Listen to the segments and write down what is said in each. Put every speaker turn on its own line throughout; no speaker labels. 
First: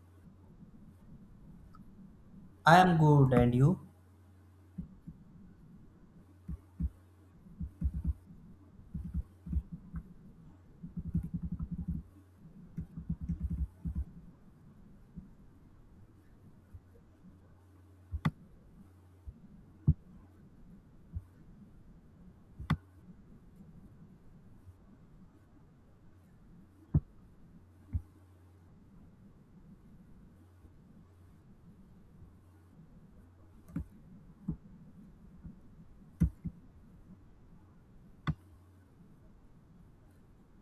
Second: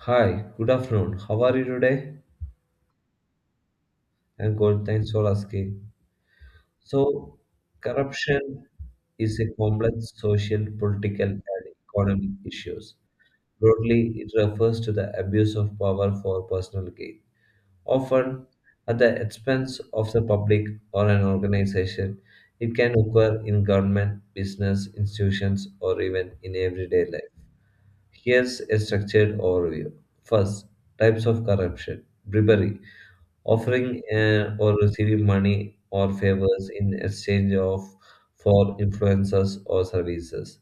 Hi, good afternoon. How are you today?
I am good, and you?
I'm good, thanks for asking. So, corruption is a complex social, political, and economic issues. Broadly, it refers to the abuse of power for personal gain, often at the expense of the public or an organization. It can occur in government, business, institutions, or even in everyday life. Here's a structured overview. First, types of corruption bribery offering or receiving money or favors in exchange of for influences or services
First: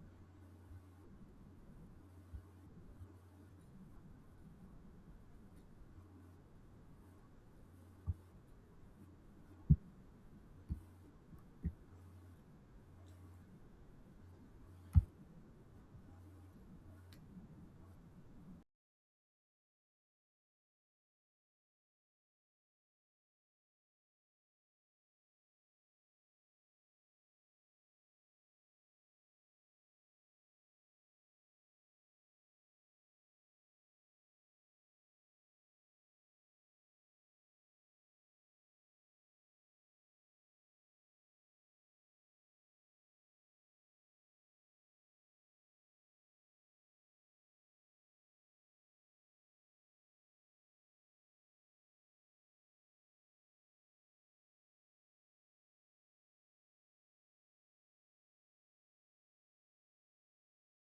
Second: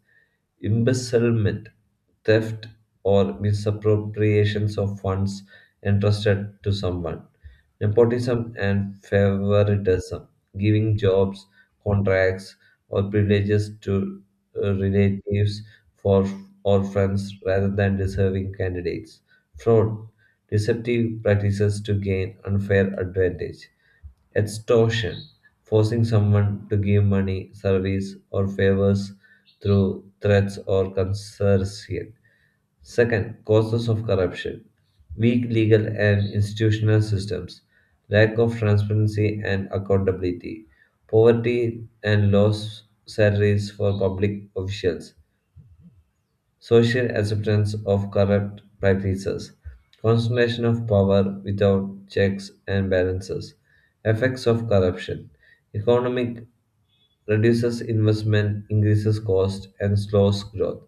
embezzlement, theft, or misappropriations of funds entrusted to someone. Nepotism and favoritism, giving jobs, contracts, or privileges to relatives for or friends rather than deserving candidates. Fraud, deceptive practices to gain unfair advantage. Extortion, forcing someone to give money, service, or favors through threats or coercion. Second, causes of corruption, weak legal and institutional systems, lack of transparency and accountability, poverty and low salaries for public officials, social acceptance of corrupt practices, concentration of power without checks and balances, effects of corruption, economic reduces investment, increases cost, and slows growth.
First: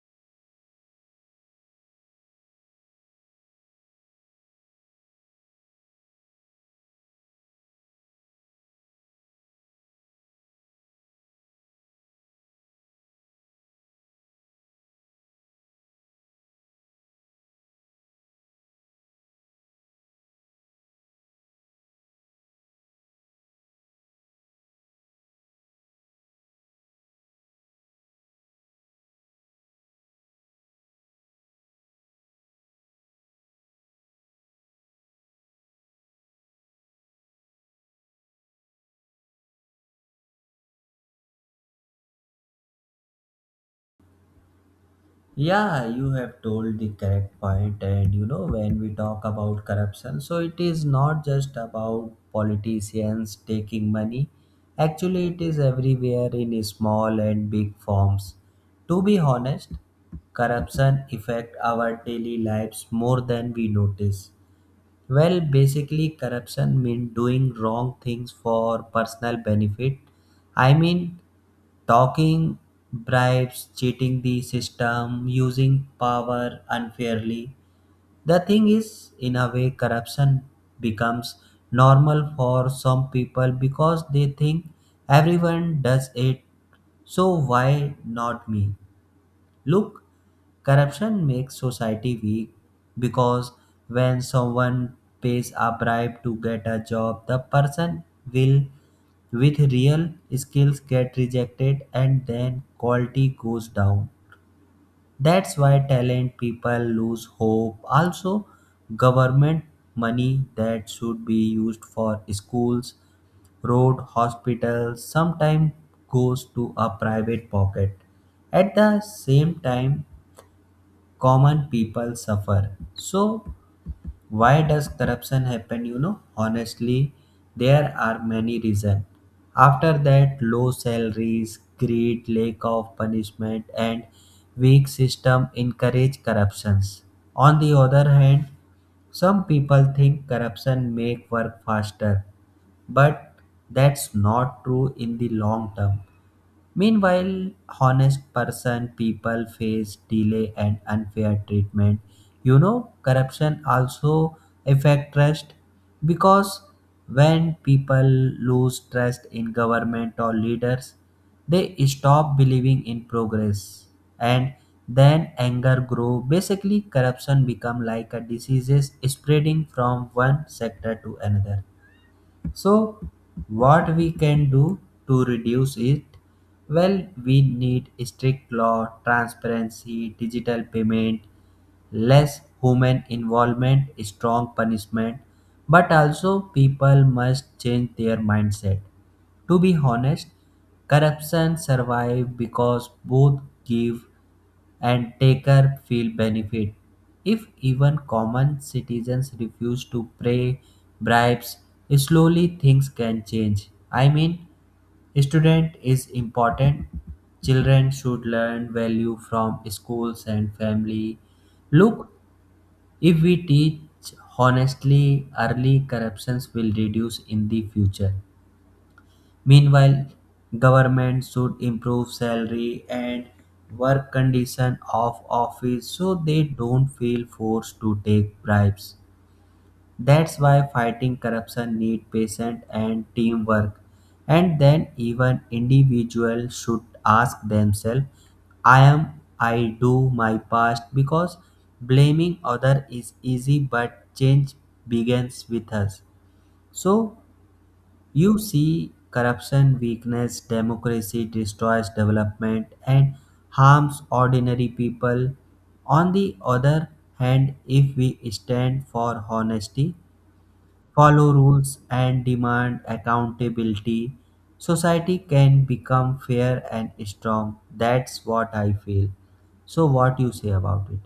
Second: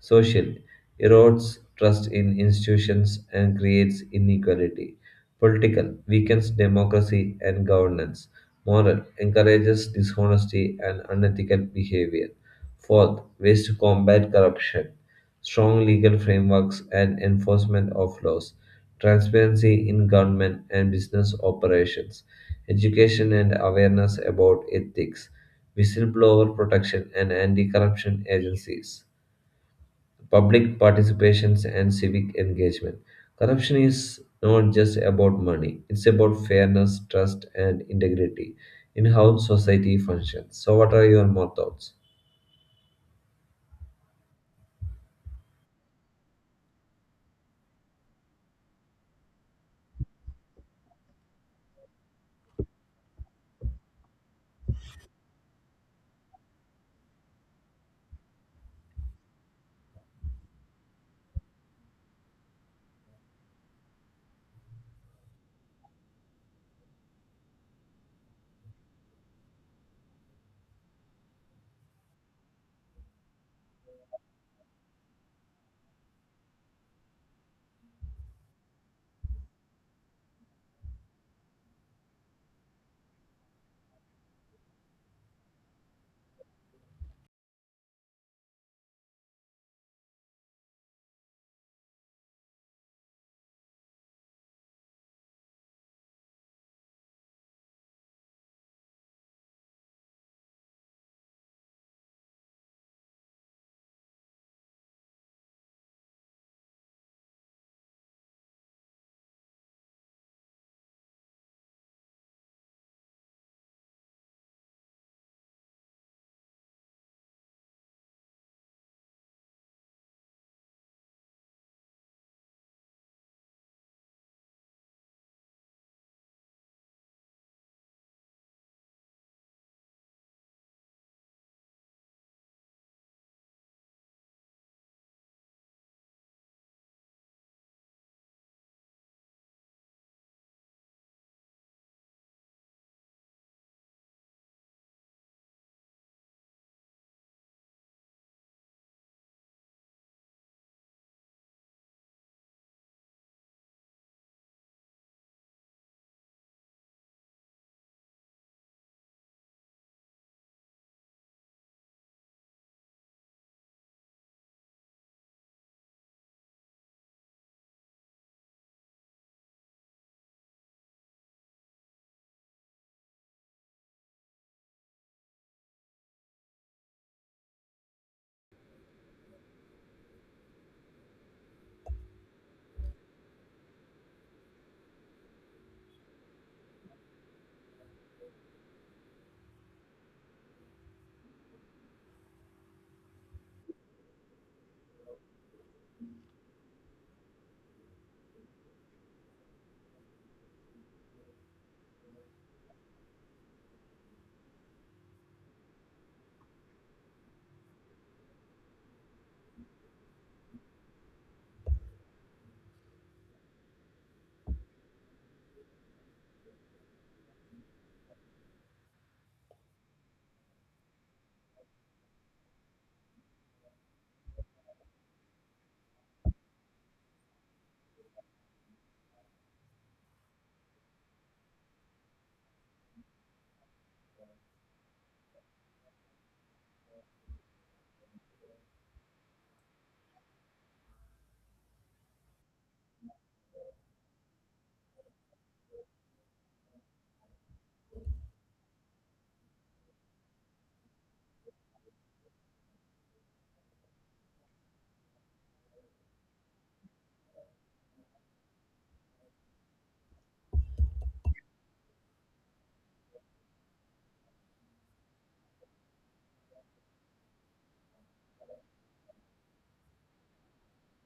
Social erodes trust in institutions and creates inequality. Political weakens democracy and governance. Moral encourages dishonesty and unethical behavior. Fourth, ways to combat corruption. Strong legal frameworks and enforcement of laws. Transparency in government and business operations. Education and awareness about ethics. Whistleblower protection and anti corruption agencies public participations and civic engagement. Corruption is not just about money, it's about fairness, trust, and integrity in how society functions. So, what are your more thoughts?
Yeah, you have told the correct point, and you know, when we talk about corruption, so it is not just about politicians taking money, actually, it is everywhere in small and big forms. To be honest, corruption affect our daily lives more than we notice. Well, basically, corruption means doing wrong things for personal benefit. I mean, talking bribes, cheating the system, using power unfairly. The thing is, in a way, corruption becomes normal for some people because they think everyone does it, so why not me? Look, corruption makes society weak because when someone pays a bribe to get a job, the person will, with real skills, get rejected and then quality goes down. That's why talent people lose hope. Also, government money that should be used for schools, road, hospitals sometimes goes to a private pocket. At the same time, common people suffer. So, why does corruption happen? You know, honestly, there are many reasons. After that, low salaries, greed, lack of punishment, and weak system encourage corruptions. On the other hand, some people think corruption make work faster, but that's not true in the long term. Meanwhile, honest person people face delay and unfair treatment. You know, corruption also affect trust because when people lose trust in government or leaders, they stop believing in progress and then anger grow. Basically, corruption become like a disease spreading from one sector to another. So, what we can do to reduce it? Well, we need strict law, transparency, digital payment, less human involvement, strong punishment, but also people must change their mindset. To be honest, corruption survive because both give and taker feel benefit. If even common citizens refuse to pay bribes, slowly things can change. I mean, student is important. Children should learn value from schools and family. Look, if we teach honestly, early corruptions will reduce in the future. Meanwhile, government should improve salary and work condition of office so they don't feel forced to take bribes. That's why fighting corruption need patience and teamwork. And then even individuals should ask themselves, I do my past because blaming other is easy but change begins with us. So you see, corruption weakness, democracy, destroys development, and harms ordinary people. On the other hand, if we stand for honesty, follow rules, and demand accountability, society can become fair and strong. That's what I feel. So, what you say about it?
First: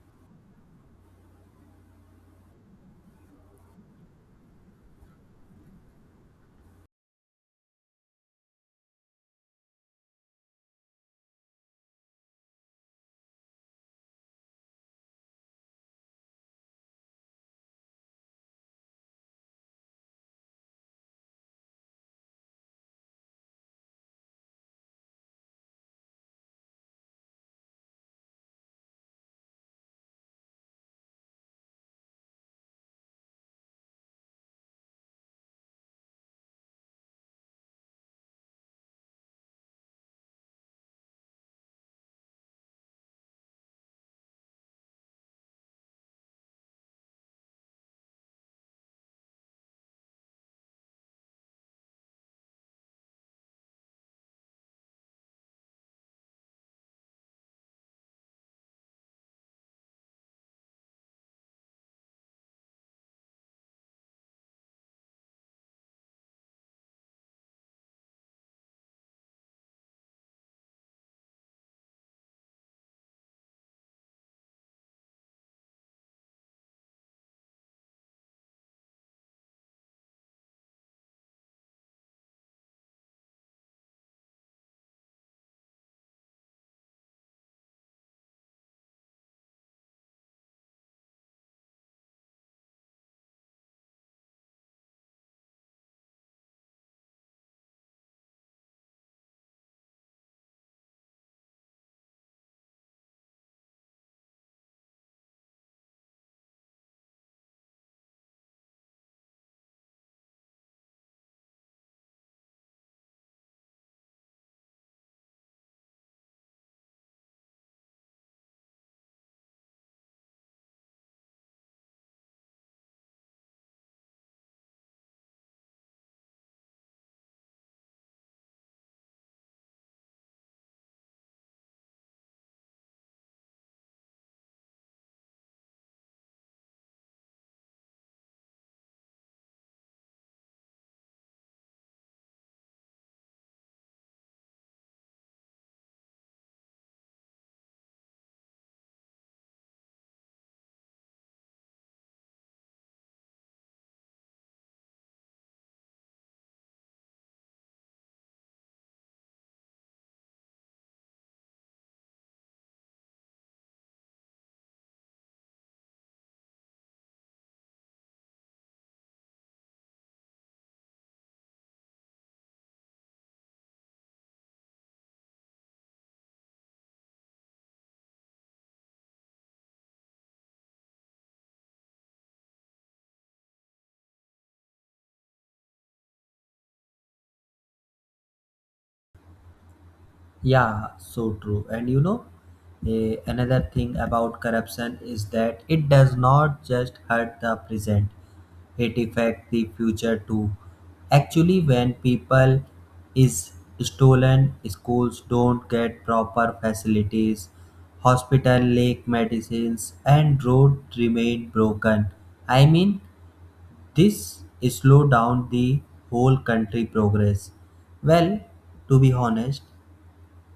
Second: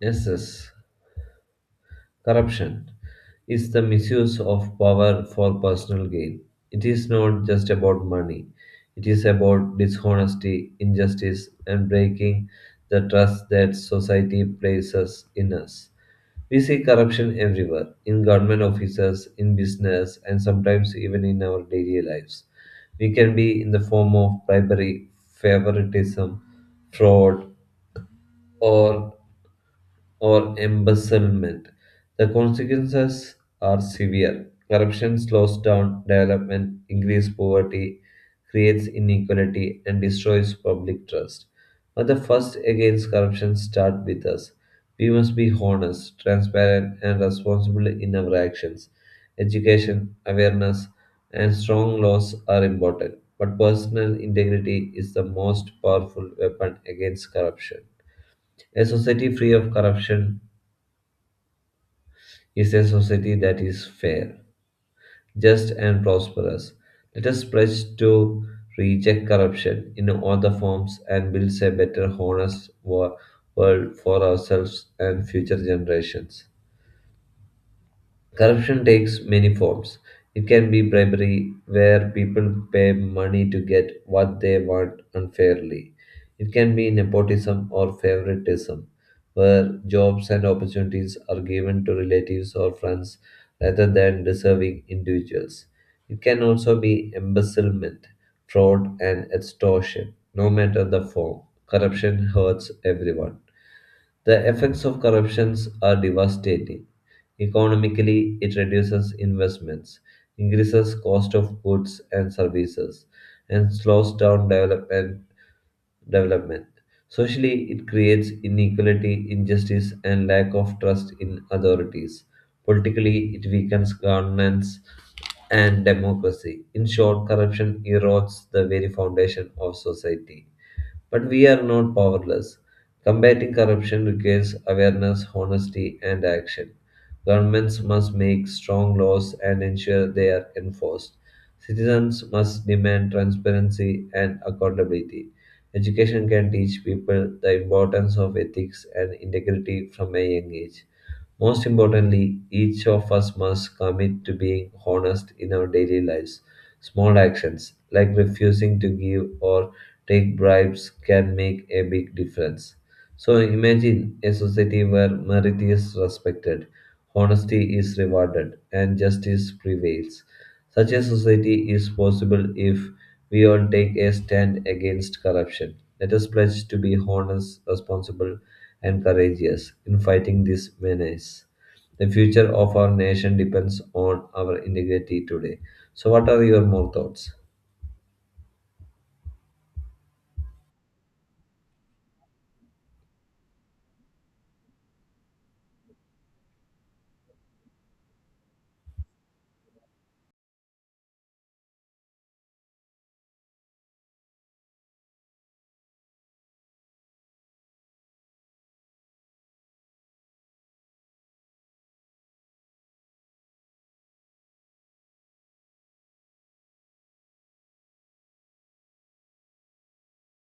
Yes, yes. Corruption is the misuse of power for personal gain. It is not just about money, it is about dishonesty, injustice, and breaking the trust that society places in us. We see corruption everywhere in government offices, in business, and sometimes even in our daily lives. We can be in the form of bribery, favoritism, fraud, or or embezzlement. The consequences are severe. Corruption slows down development, increases poverty, creates inequality, and destroys public trust. But the first against corruption start with us. We must be honest, transparent, and responsible in our actions. Education, awareness, and strong laws are important, but personal integrity is the most powerful weapon against corruption. A society free of corruption is a society that is fair, just, and prosperous. Let us pledge to reject corruption in all the forms and build a better, honest world for ourselves and future generations. Corruption takes many forms. It can be bribery, where people pay money to get what they want unfairly. It can be nepotism or favoritism, where jobs and opportunities are given to relatives or friends rather than deserving individuals. It can also be embezzlement, fraud, and extortion, no matter the form. Corruption hurts everyone. The effects of corruptions are devastating. Economically, it reduces investments, increases cost of goods and services, and slows down development. Development. Socially, it creates inequality, injustice, and lack of trust in authorities. Politically, it weakens governance and democracy. In short, corruption erodes the very foundation of society. But we are not powerless. Combating corruption requires awareness, honesty, and action. Governments must make strong laws and ensure they are enforced. Citizens must demand transparency and accountability. Education can teach people the importance of ethics and integrity from a young age. Most importantly, each of us must commit to being honest in our daily lives. Small actions like refusing to give or take bribes can make a big difference. So imagine a society where merit is respected, honesty is rewarded, and justice prevails. Such a society is possible if we all take a stand against corruption. Let us pledge to be honest, responsible, and courageous in fighting this menace. The future of our nation depends on our integrity today. So, what are your more thoughts?
Yeah, so true. And you know, another thing about corruption is that it does not just hurt the present, it affects the future too. Actually, when people is stolen, schools don't get proper facilities, hospital lack medicines, and road remain broken. I mean, this slow down the whole country progress. Well, to be honest,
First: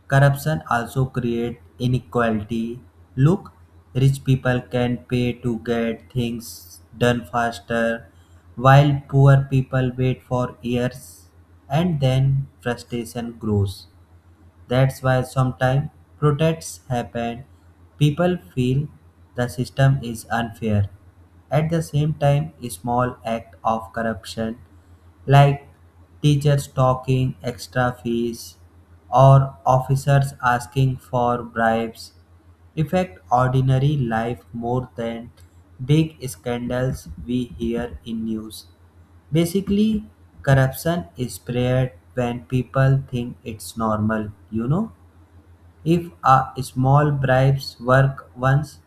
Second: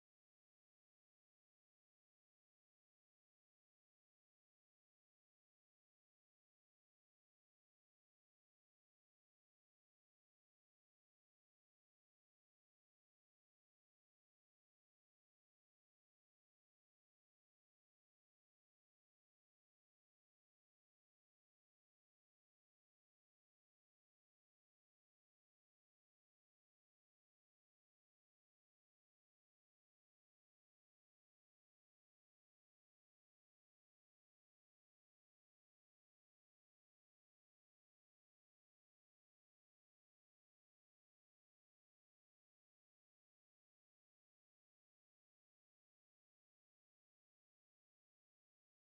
corruption also creates inequality. Look, rich people can pay to get things done faster, while poor people wait for years and then frustration grows. That's why sometimes protests happen. People feel the system is unfair. At the same time, a small act of corruption like teachers talking extra fees or officers asking for bribes affect ordinary life more than big scandals we hear in news. Basically, corruption is spread when people think it's normal. You know, if a small bribes work once,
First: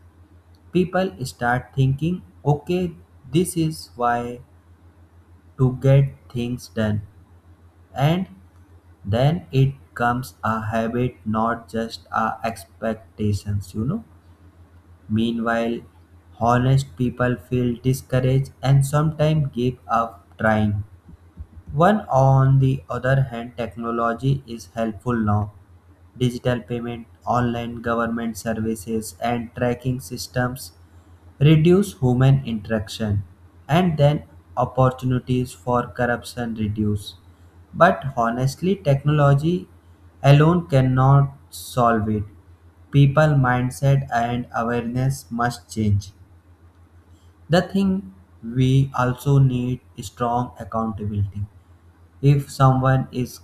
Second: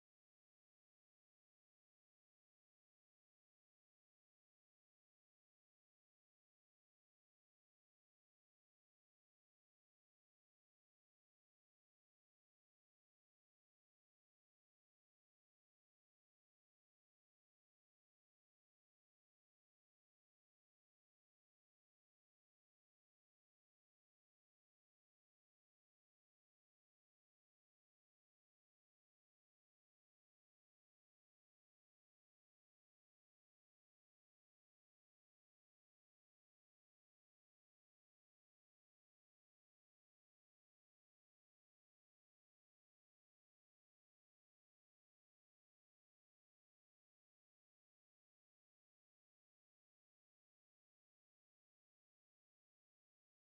people start thinking, okay, this is why to get things done, and then it comes a habit, not just a expectations. You know, meanwhile, honest people feel discouraged and sometimes give up trying. One on the other hand, technology is helpful now. Digital payment, online government services, and tracking systems reduce human interaction, and then opportunities for corruption reduce. But honestly, technology alone cannot solve it. People mindset and awareness must change. The thing we also need is strong accountability. If someone is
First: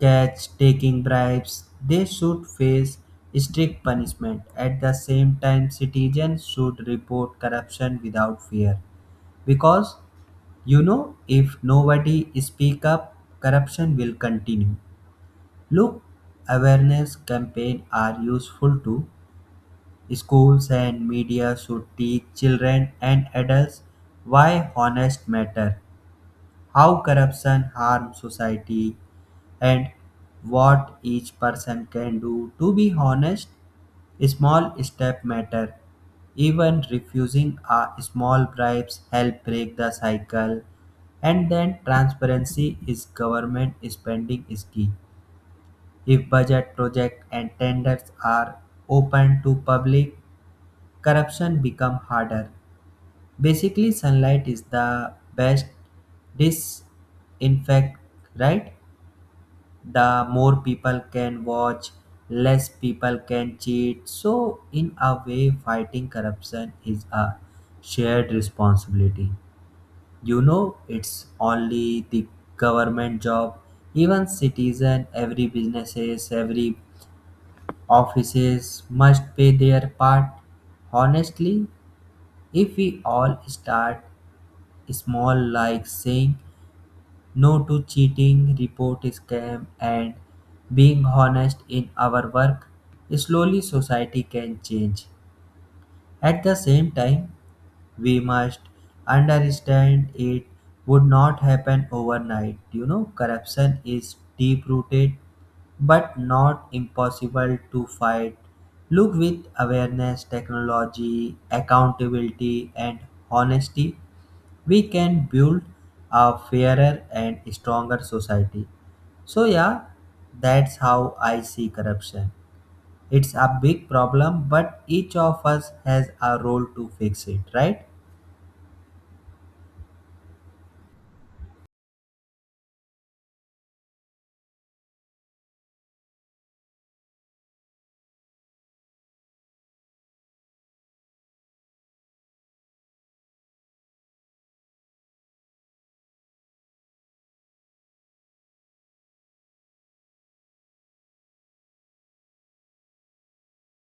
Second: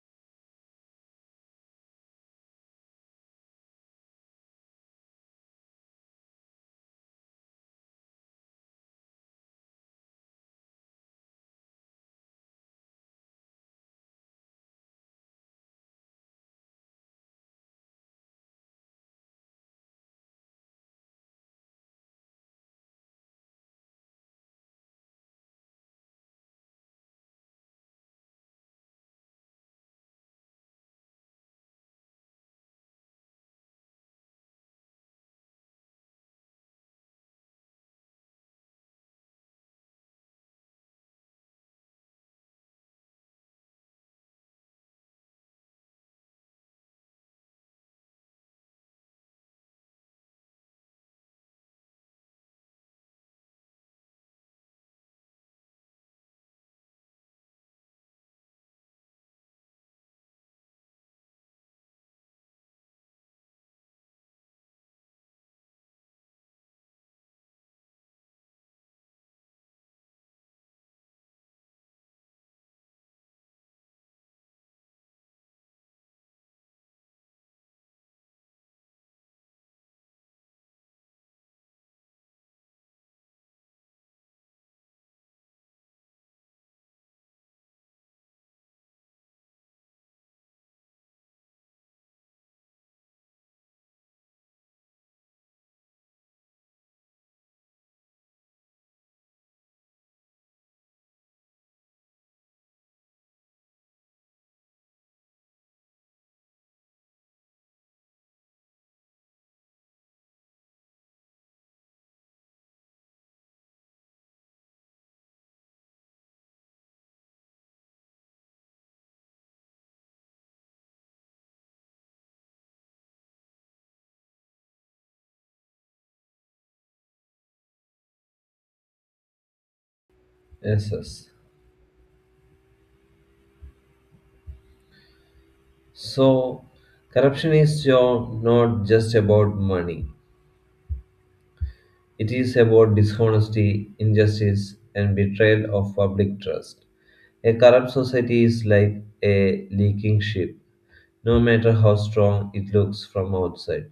catched taking bribes, they should face strict punishment. At the same time, citizens should report corruption without fear. Because, you know, if nobody speak up, corruption will continue. Look, awareness campaign are useful too. Schools and media should teach children and adults why honest matter, how corruption harms society, and what each person can do. To be honest, small step matter. Even refusing a small bribes help break the cycle. And then transparency is government spending is key. If budget project and tenders are open to public, corruption become harder. Basically, sunlight is the best disinfect, right? The more people can watch, less people can cheat. So, in a way, fighting corruption is a shared responsibility. You know, it's only the government job. Even citizen, every businesses, every offices must pay their part. Honestly, if we all start small like saying no to cheating, report scam, and being honest in our work, slowly society can change. At the same time, we must understand it would not happen overnight. You know, corruption is deep rooted but not impossible to fight. Look, with awareness, technology, accountability, and honesty we can build a fairer and stronger society. So, yeah, that's how I see corruption. It's a big problem, but each of us has a role to fix it, right?
Yes, yes. So, corruption is not just about money, it is about dishonesty, injustice, and betrayal of public trust. A corrupt society is like a leaking ship, no matter how strong it looks from outside.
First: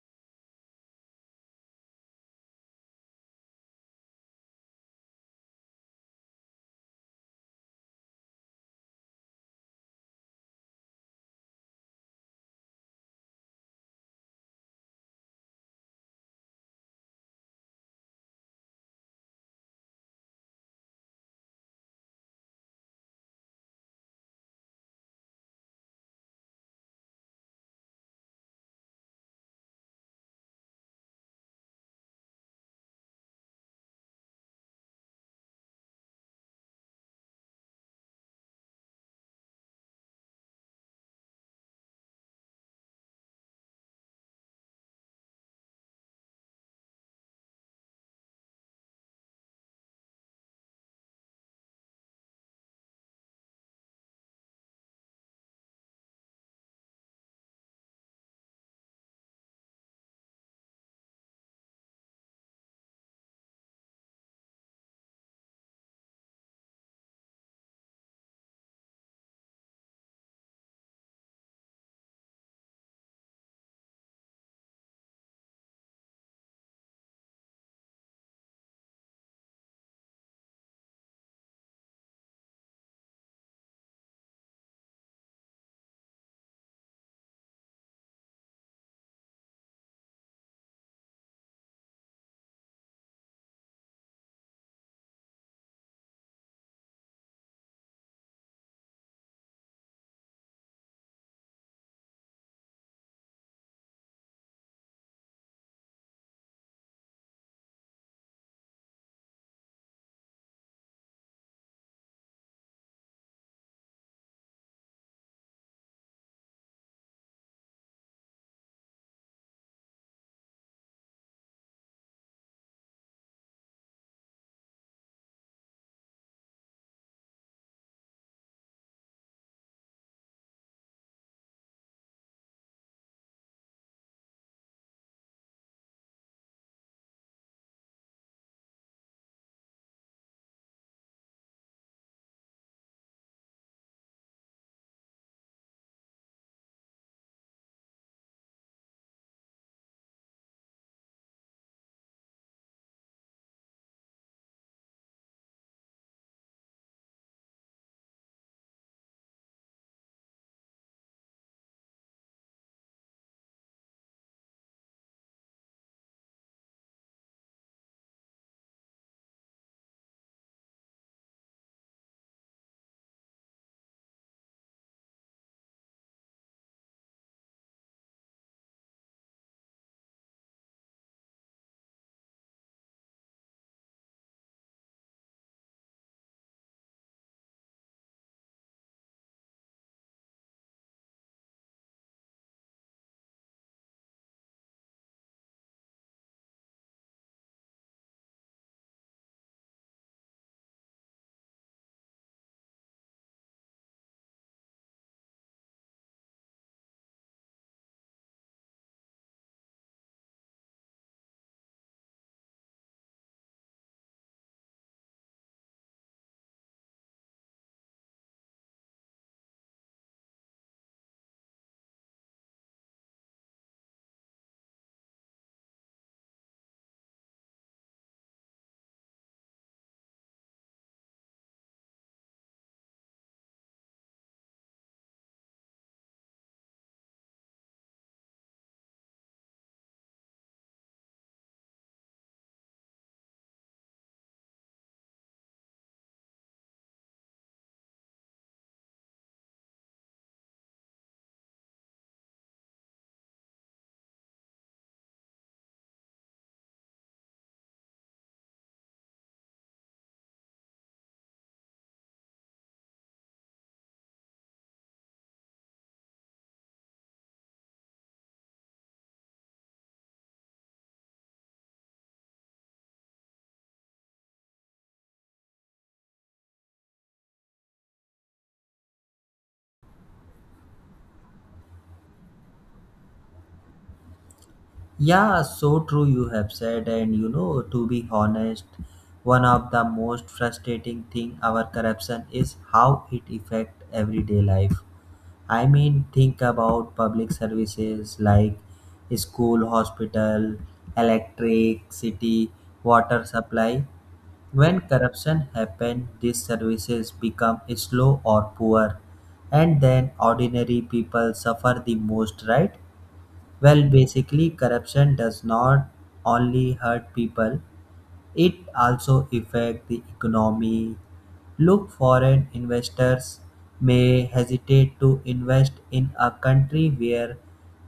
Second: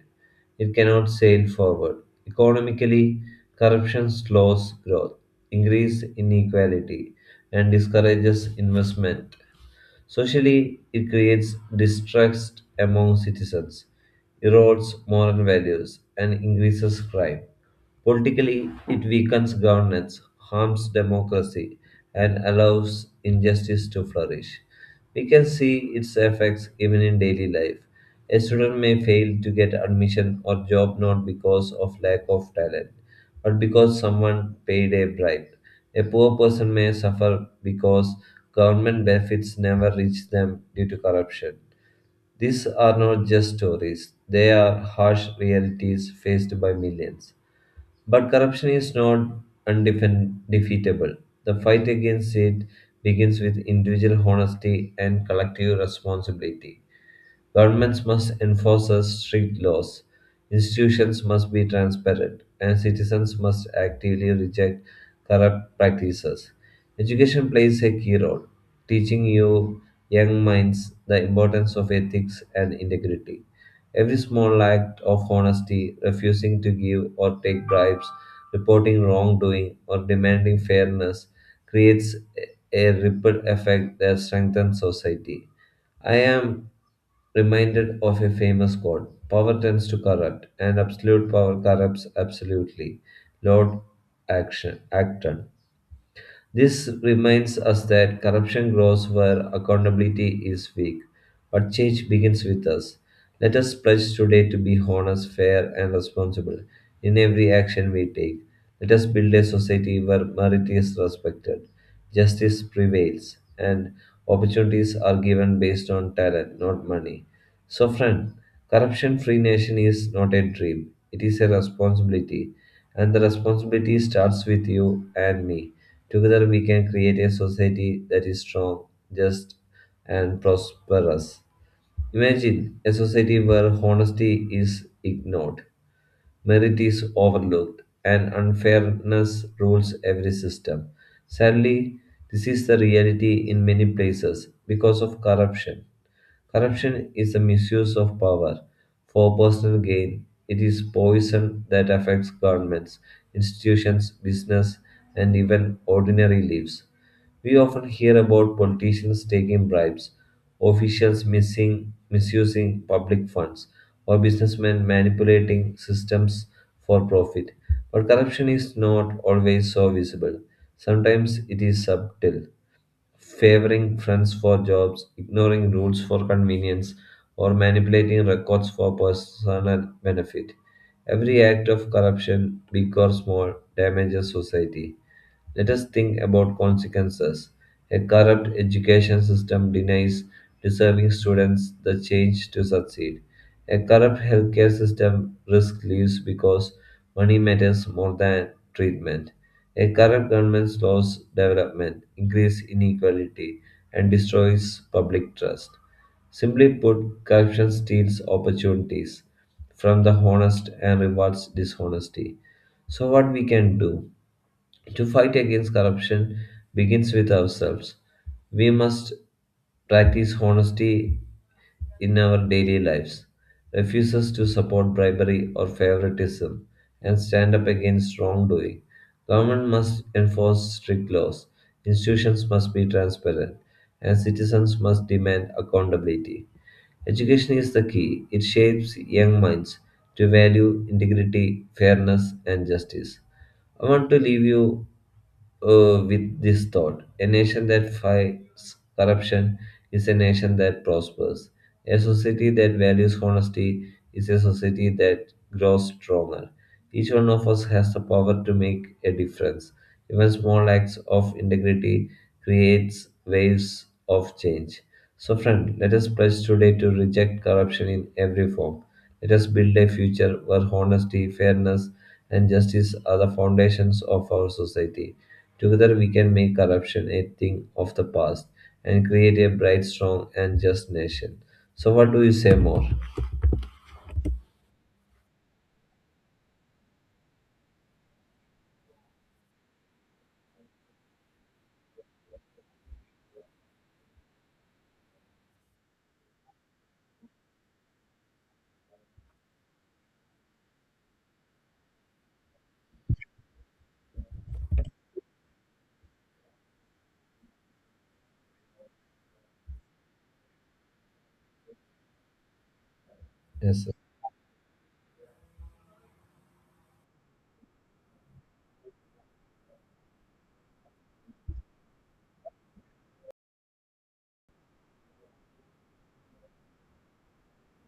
It cannot sail forward. Economically, corruption slows growth, increases inequality, and discourages investment. Socially, it creates distrust among citizens, erodes moral values, and increases crime. Politically, it weakens governance, harms democracy, and allows injustice to flourish. We can see its effects even in daily life. A student may fail to get admission or job not because of lack of talent, but because someone paid a bribe. A poor person may suffer because government benefits never reach them due to corruption. These are not just stories, they are harsh realities faced by millions. But corruption is not undefeatable. The fight against it begins with individual honesty and collective responsibility. Governments must enforce strict laws, institutions must be transparent, and citizens must actively reject corrupt practices. Education plays a key role, teaching you young minds the importance of ethics and integrity. Every small act of honesty, refusing to give or take bribes, reporting wrongdoing, or demanding fairness creates a ripple effect that strengthens society. I am reminded of a famous quote Power tends to corrupt, and absolute power corrupts absolutely. Lord Acton. This reminds us that corruption grows where accountability is weak, but change begins with us. Let us pledge today to be honest, fair, and responsible in every action we take. Let us build a society where merit is respected, justice prevails, and opportunities are given based on talent, not money. So, friend, corruption free nation is not a dream, it is a responsibility and the responsibility starts with you and me. Together we can create a society that is strong, just, and prosperous. Imagine a society where honesty is ignored, merit is overlooked, and unfairness rules every system. Sadly, this is the reality in many places because of corruption. Corruption is the misuse of power for personal gain. It is poison that affects governments, institutions, business, and even ordinary lives. We often hear about politicians taking bribes, officials missing, misusing public funds, or businessmen manipulating systems for profit. But corruption is not always so visible. Sometimes it is subtle favoring friends for jobs, ignoring rules for convenience, or manipulating records for personal benefit. Every act of corruption, big or small, damages society. Let us think about consequences. A corrupt education system denies deserving students the chance to succeed. A corrupt healthcare system risks lives because money matters more than treatment. A corrupt government slows development, increases inequality, and destroys public trust. Simply put, corruption steals opportunities from the honest and rewards dishonesty. So, what we can do? To fight against corruption begins with ourselves. We must practice honesty in our daily lives, refuses to support bribery or favoritism, and stand up against wrongdoing. Government must enforce strict laws, institutions must be transparent, and citizens must demand accountability. Education is the key. It shapes young minds to value integrity, fairness, and justice. I want to leave you with this thought a nation that fights corruption is a nation that prospers. A society that values honesty is a society that grows stronger. Each one of us has the power to make a difference. Even small acts of integrity creates waves of change. So, friend, let us pledge today to reject corruption in every form. Let us build a future where honesty, fairness, and justice are the foundations of our society. Together we can make corruption a thing of the past and create a bright, strong, and just nation. So, what do you say more?
Yeah, so true you have said, and you know, to be honest, one of the most frustrating thing our corruption is how it affect everyday life. I mean, think about public services like school, hospital, electricity, water supply. When corruption happens, these services become slow or poor, and then ordinary people suffer the most, right?
Yes,
Well,
sir.
basically, corruption does not only hurt people, it also affects the economy. Look, foreign investors may hesitate to invest in a country where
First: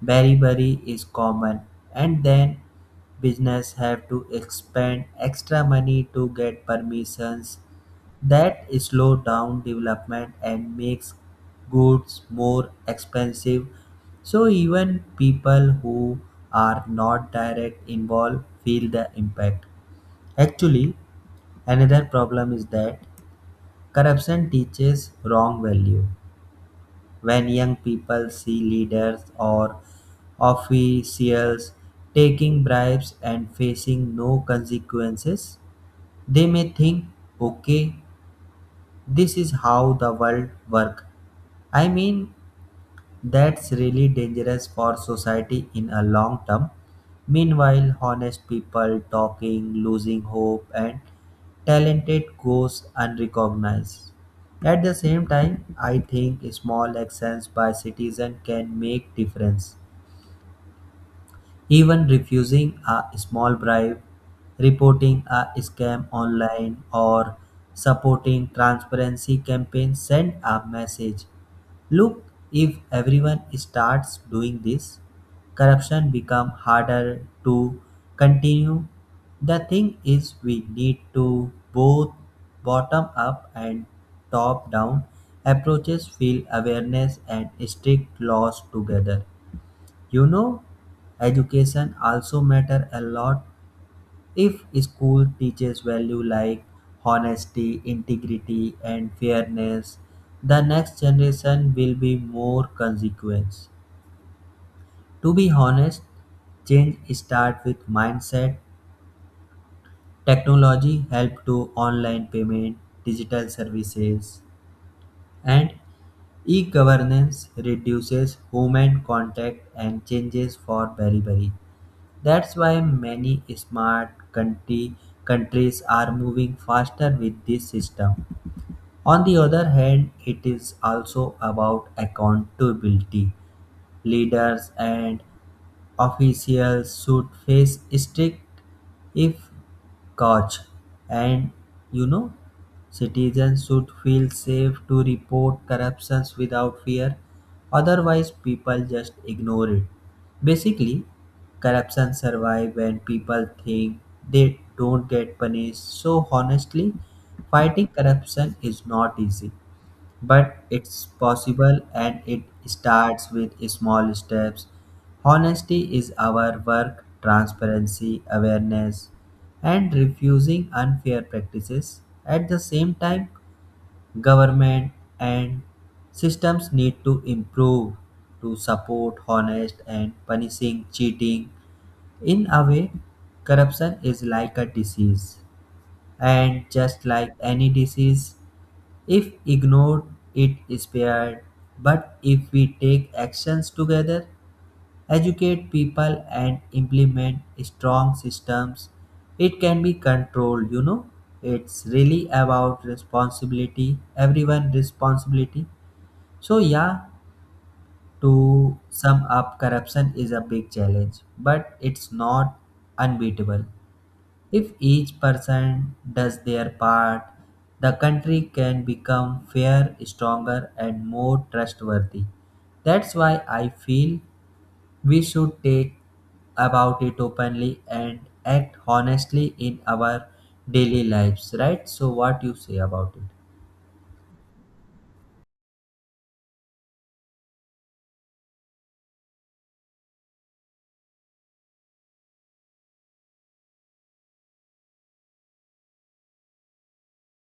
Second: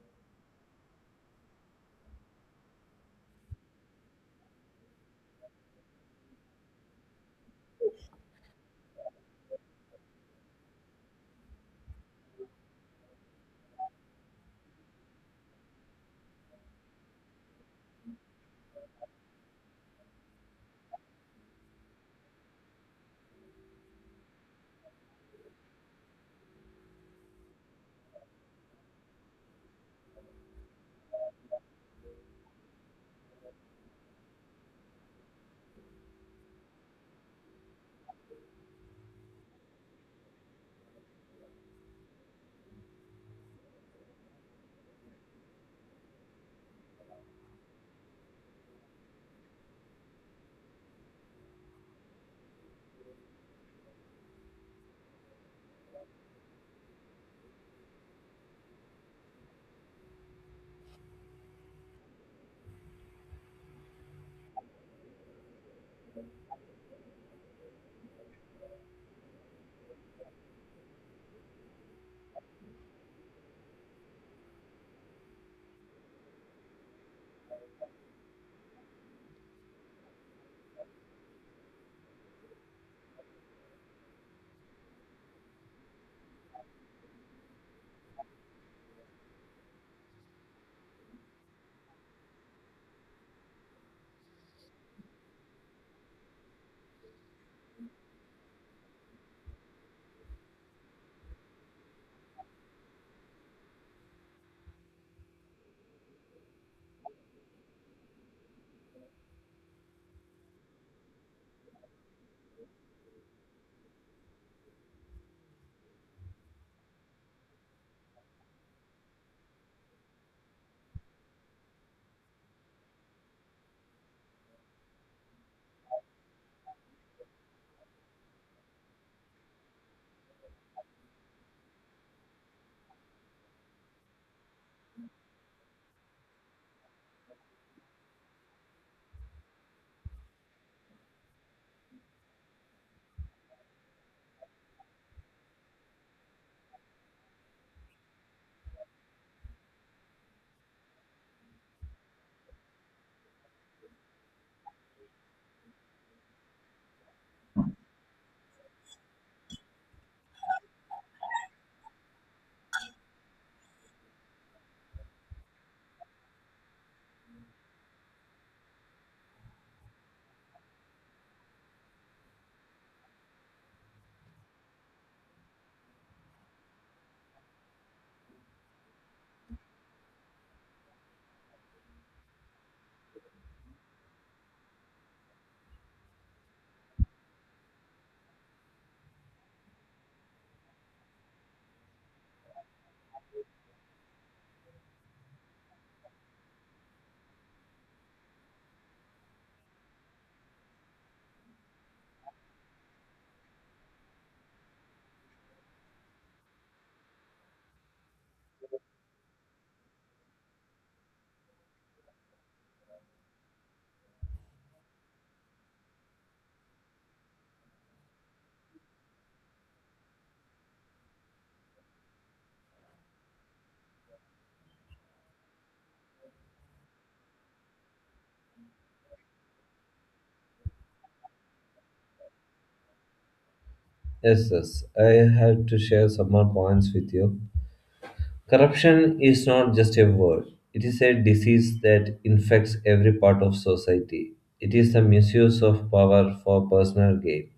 beriberi is common, and then business have to expend extra money to get permissions that slow down development and makes goods more expensive, so even people who are not direct involved feel the impact. Actually, another problem is that corruption teaches wrong value. When young people see leaders or officials taking bribes and facing no consequences, they may think, okay, this is how the world works. I mean, that's really dangerous for society in a long term. Meanwhile, honest people talking, losing hope, and talented goes unrecognized. At the same time, I think small actions by citizens can make difference. Even refusing a small bribe, reporting a scam online, or supporting transparency campaigns send a message. Look, if everyone starts doing this, corruption become harder to continue. The thing is we need to both bottom up and top down approaches feel awareness and strict laws together. You know, education also matter a lot. If school teaches value like honesty, integrity, and fairness, the next generation will be more consequent. To be honest, change starts with mindset. Technology help to online payment, digital services, and e-governance reduces human contact and changes for very. That's why many countries are moving faster with this system. On the other hand, it is also about accountability. Leaders and officials should face strict if caught, and you know, citizens should feel safe to report corruptions without fear, otherwise people just ignore it. Basically, corruption survives when people think they don't get punished. So honestly, fighting corruption is not easy, but it's possible and it starts with small steps. Honesty is our work, transparency, awareness, and refusing unfair practices. At the same time, government and systems need to improve to support honest and punishing cheating. In a way, corruption is like a disease, and just like any disease, if ignored, it is spared. But if we take actions together, educate people and implement strong systems, it can be controlled. You know, it's really about responsibility, everyone responsibility. So yeah, to sum up, corruption is a big challenge but it's not unbeatable. If each person does their part, the country can become fair, stronger and more trustworthy. That's why I feel we should take about it openly and act honestly in our daily lives, right? So, what you say about it?
Yes, yes. I have to share some more points with you. Corruption is not just a word, it is a disease that infects every part of society. It is the misuse of power for personal gain.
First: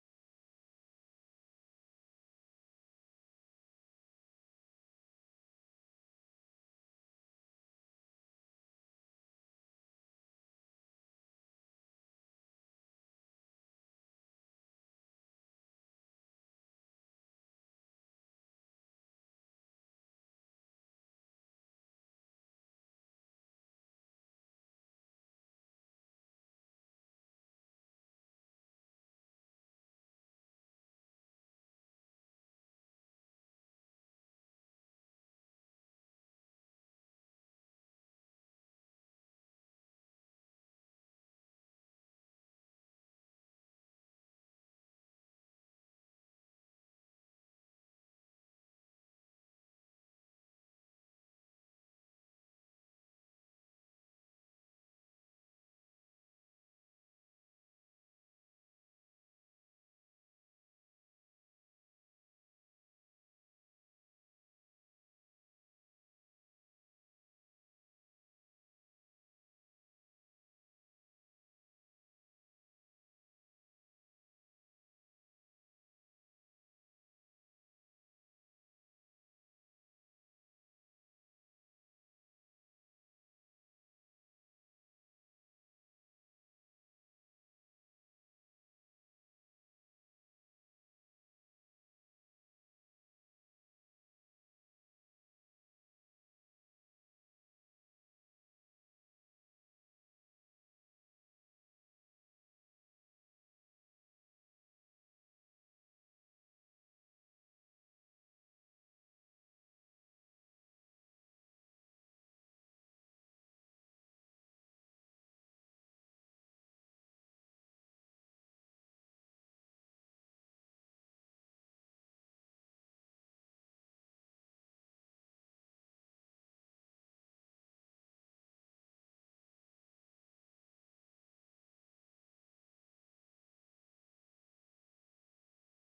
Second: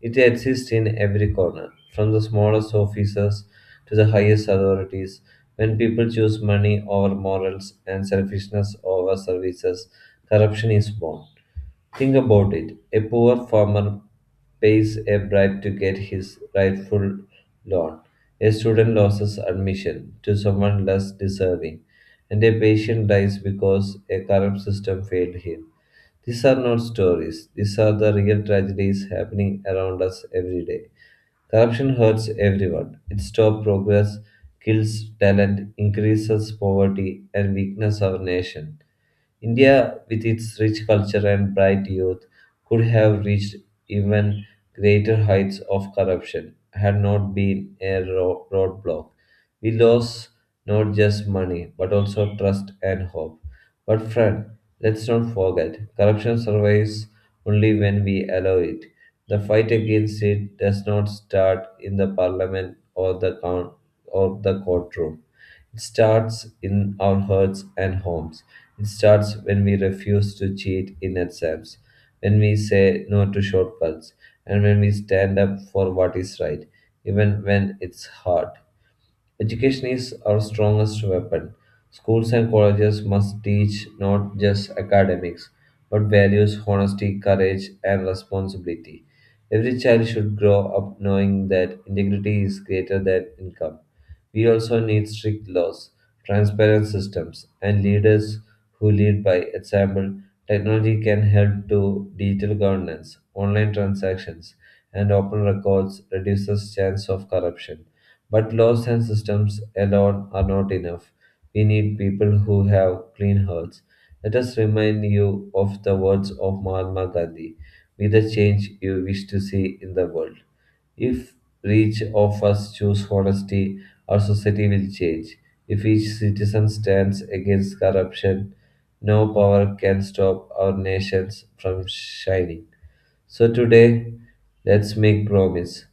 It exists in every corner, from the smallest officers to the highest authorities. When people choose money over morals and selfishness over services, corruption is born. Think about it. A poor farmer pays a bribe to get his rightful loan. A student loses admission to someone less deserving. And a patient dies because a corrupt system failed him. These are not stories. These are the real tragedies happening around us every day. Corruption hurts everyone. It stops progress, kills talent, increases poverty, and weakens our nation. India, with its rich culture and bright youth, could have reached even greater heights of corruption had not been a roadblock. We lost not just money, but also trust and hope. But, friend, let's not forget corruption survives only when we allow it. The fight against it does not start in the parliament or the, coun or the courtroom. It starts in our hearts and homes. It starts when we refuse to cheat in exams, when we say no to shortcuts, and when we stand up for what is right, even when it's hard. Education is our strongest weapon. Schools and colleges must teach not just academics, but values, honesty, courage, and responsibility. Every child should grow up knowing that integrity is greater than income. We also need strict laws, transparent systems, and leaders who lead by example. Technology can help to digital governance, online transactions, and open records reduces chance of corruption. But laws and systems alone are not enough. We need people who have clean hearts. Let us remind you of the words of Mahatma Gandhi. Be the change you wish to see in the world. If each of us choose honesty, our society will change. If each citizen stands against corruption, no power can stop our nations from shining. So today, let's make promise.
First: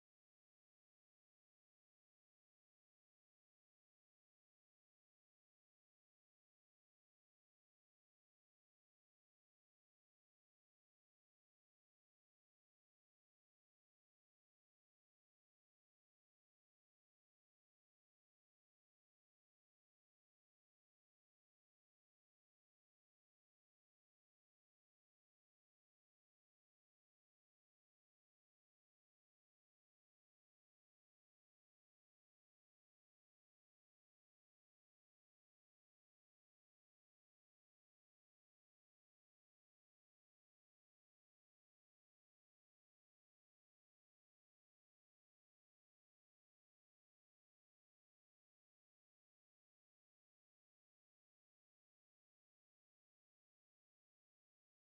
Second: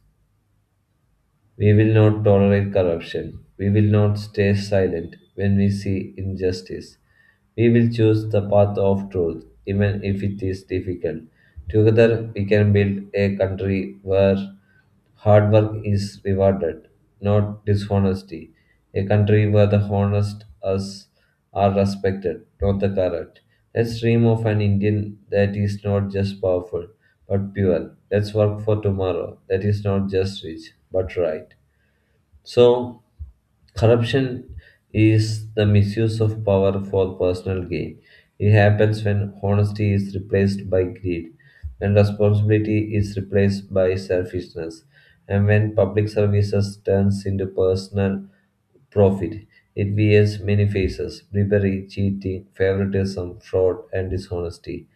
We will not tolerate corruption. We will not stay silent when we see injustice. We will choose the path of truth, even if it is difficult. Together, we can build a country where hard work is rewarded, not dishonesty. A country where the honest us are respected, not the corrupt. Let's dream of an Indian that is not just powerful, but pure. Let's work for tomorrow that is not just rich, but right. So, corruption is the misuse of power for personal gain. It happens when honesty is replaced by greed, when responsibility is replaced by selfishness, and when public services turns into personal profit. It wears many faces: bribery, cheating, favoritism, fraud, and dishonesty.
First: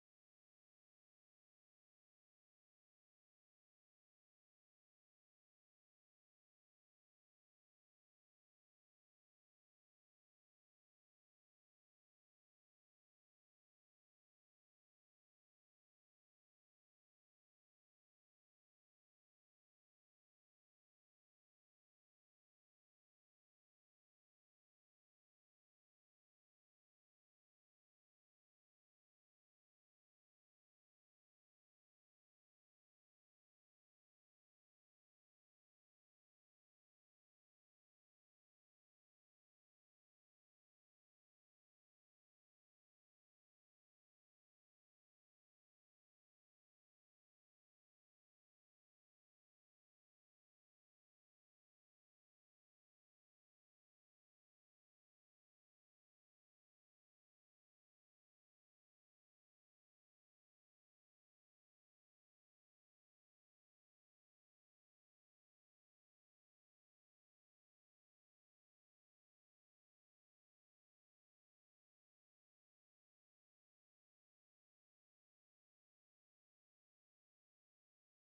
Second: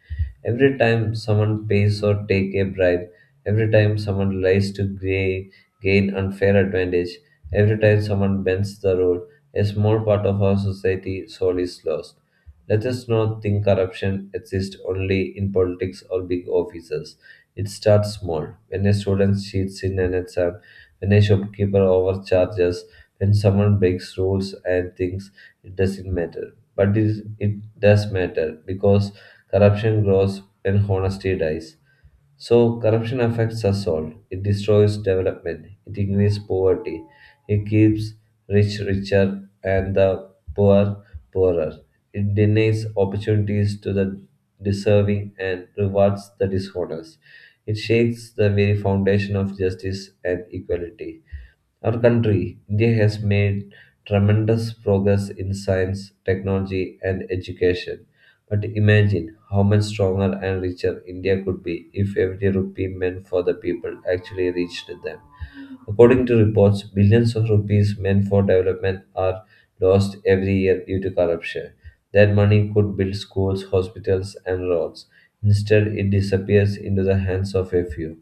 Every time someone pays or take a bribe, every time someone lies to gain unfair advantage, every time someone bends the road, a small part of our society soul is lost. Let us not think corruption exists only in politics or big offices. It starts small. When a student cheats in an exam, when a shopkeeper overcharges, when someone breaks rules and thinks it doesn't matter. But it does matter because corruption grows when honesty dies. So, corruption affects us all. It destroys development, it increases poverty, it keeps rich richer and the poor poorer. It denies opportunities to the deserving and rewards the dishonest. It shakes the very foundation of justice and equality. Our country, India, has made tremendous progress in science, technology, and education. But imagine how much stronger and richer India could be if every rupee meant for the people actually reached them. According to reports, billions of rupees meant for development are lost every year due to corruption. That money could build schools, hospitals, and roads. Instead, it disappears into the hands of a few.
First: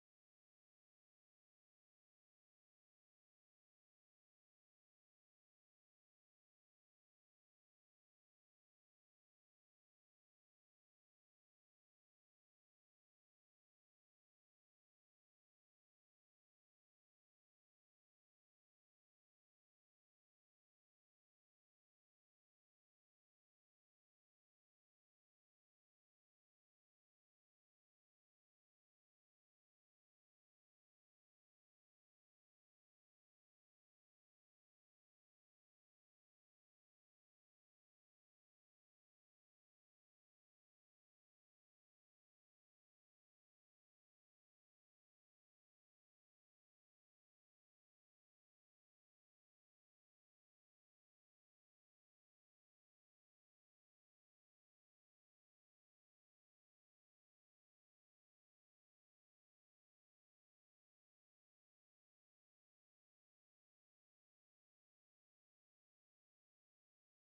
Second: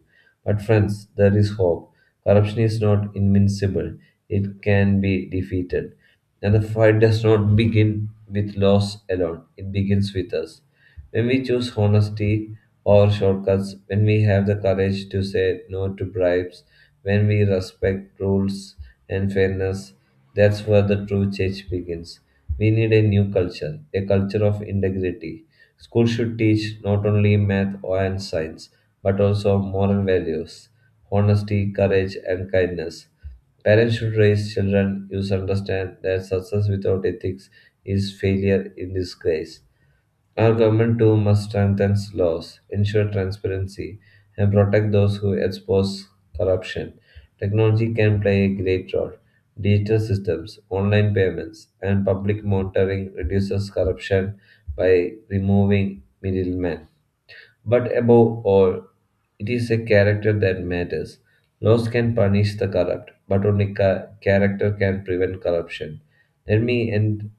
But, friends, there is hope. Corruption is not invincible, it can be defeated. And the fight does not begin with laws alone, it begins with us. When we choose honesty or shortcuts, when we have the courage to say no to bribes, when we respect rules and fairness, that's where the true change begins. We need a new culture, a culture of integrity. Schools should teach not only math and science, but also moral values, honesty, courage, and kindness. Parents should raise children who understand that success without ethics is failure in disgrace. Our government too must strengthen laws, ensure transparency, and protect those who expose corruption. Technology can play a great role. Digital systems, online payments, and public monitoring reduces corruption by removing middlemen. But above all, it is a character that matters. Laws can punish the corrupt, but only character can prevent corruption. Let me end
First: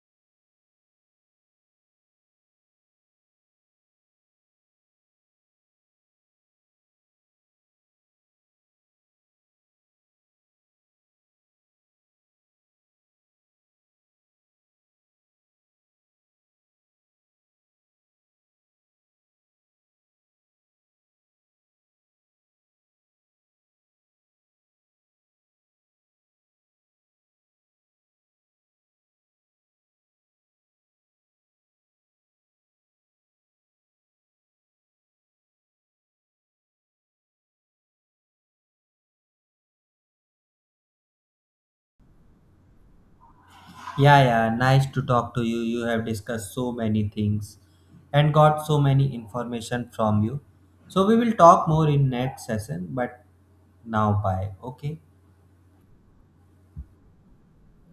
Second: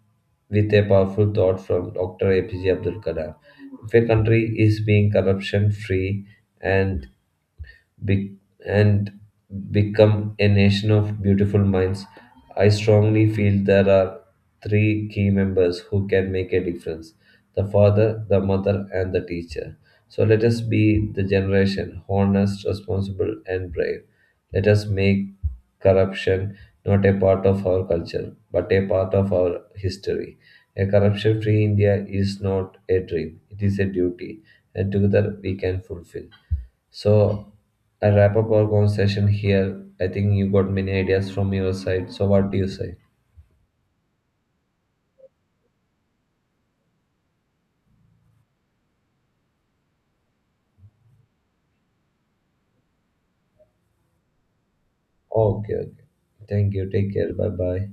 with a powerful thought from Dr. APJ Abdul Kalam. If a country is being corruption free and be- and become a nation of beautiful minds, I strongly feel there are three key members who can make a difference: the father, the mother, and the teacher. So let us be the generation honest, responsible, and brave. Let us make corruption not a part of our culture, but a part of our history. A corruption free India is not a dream, it is a duty, and together we can fulfill. So I wrap up our conversation here. I think you got many ideas from your side. So what do you say?
Yeah, yeah, nice to talk to you. You have discussed so many things and got so many information from you. So, we will talk more in next session, but now bye. Okay.
Okay, okay. Thank you. Take care. Bye bye.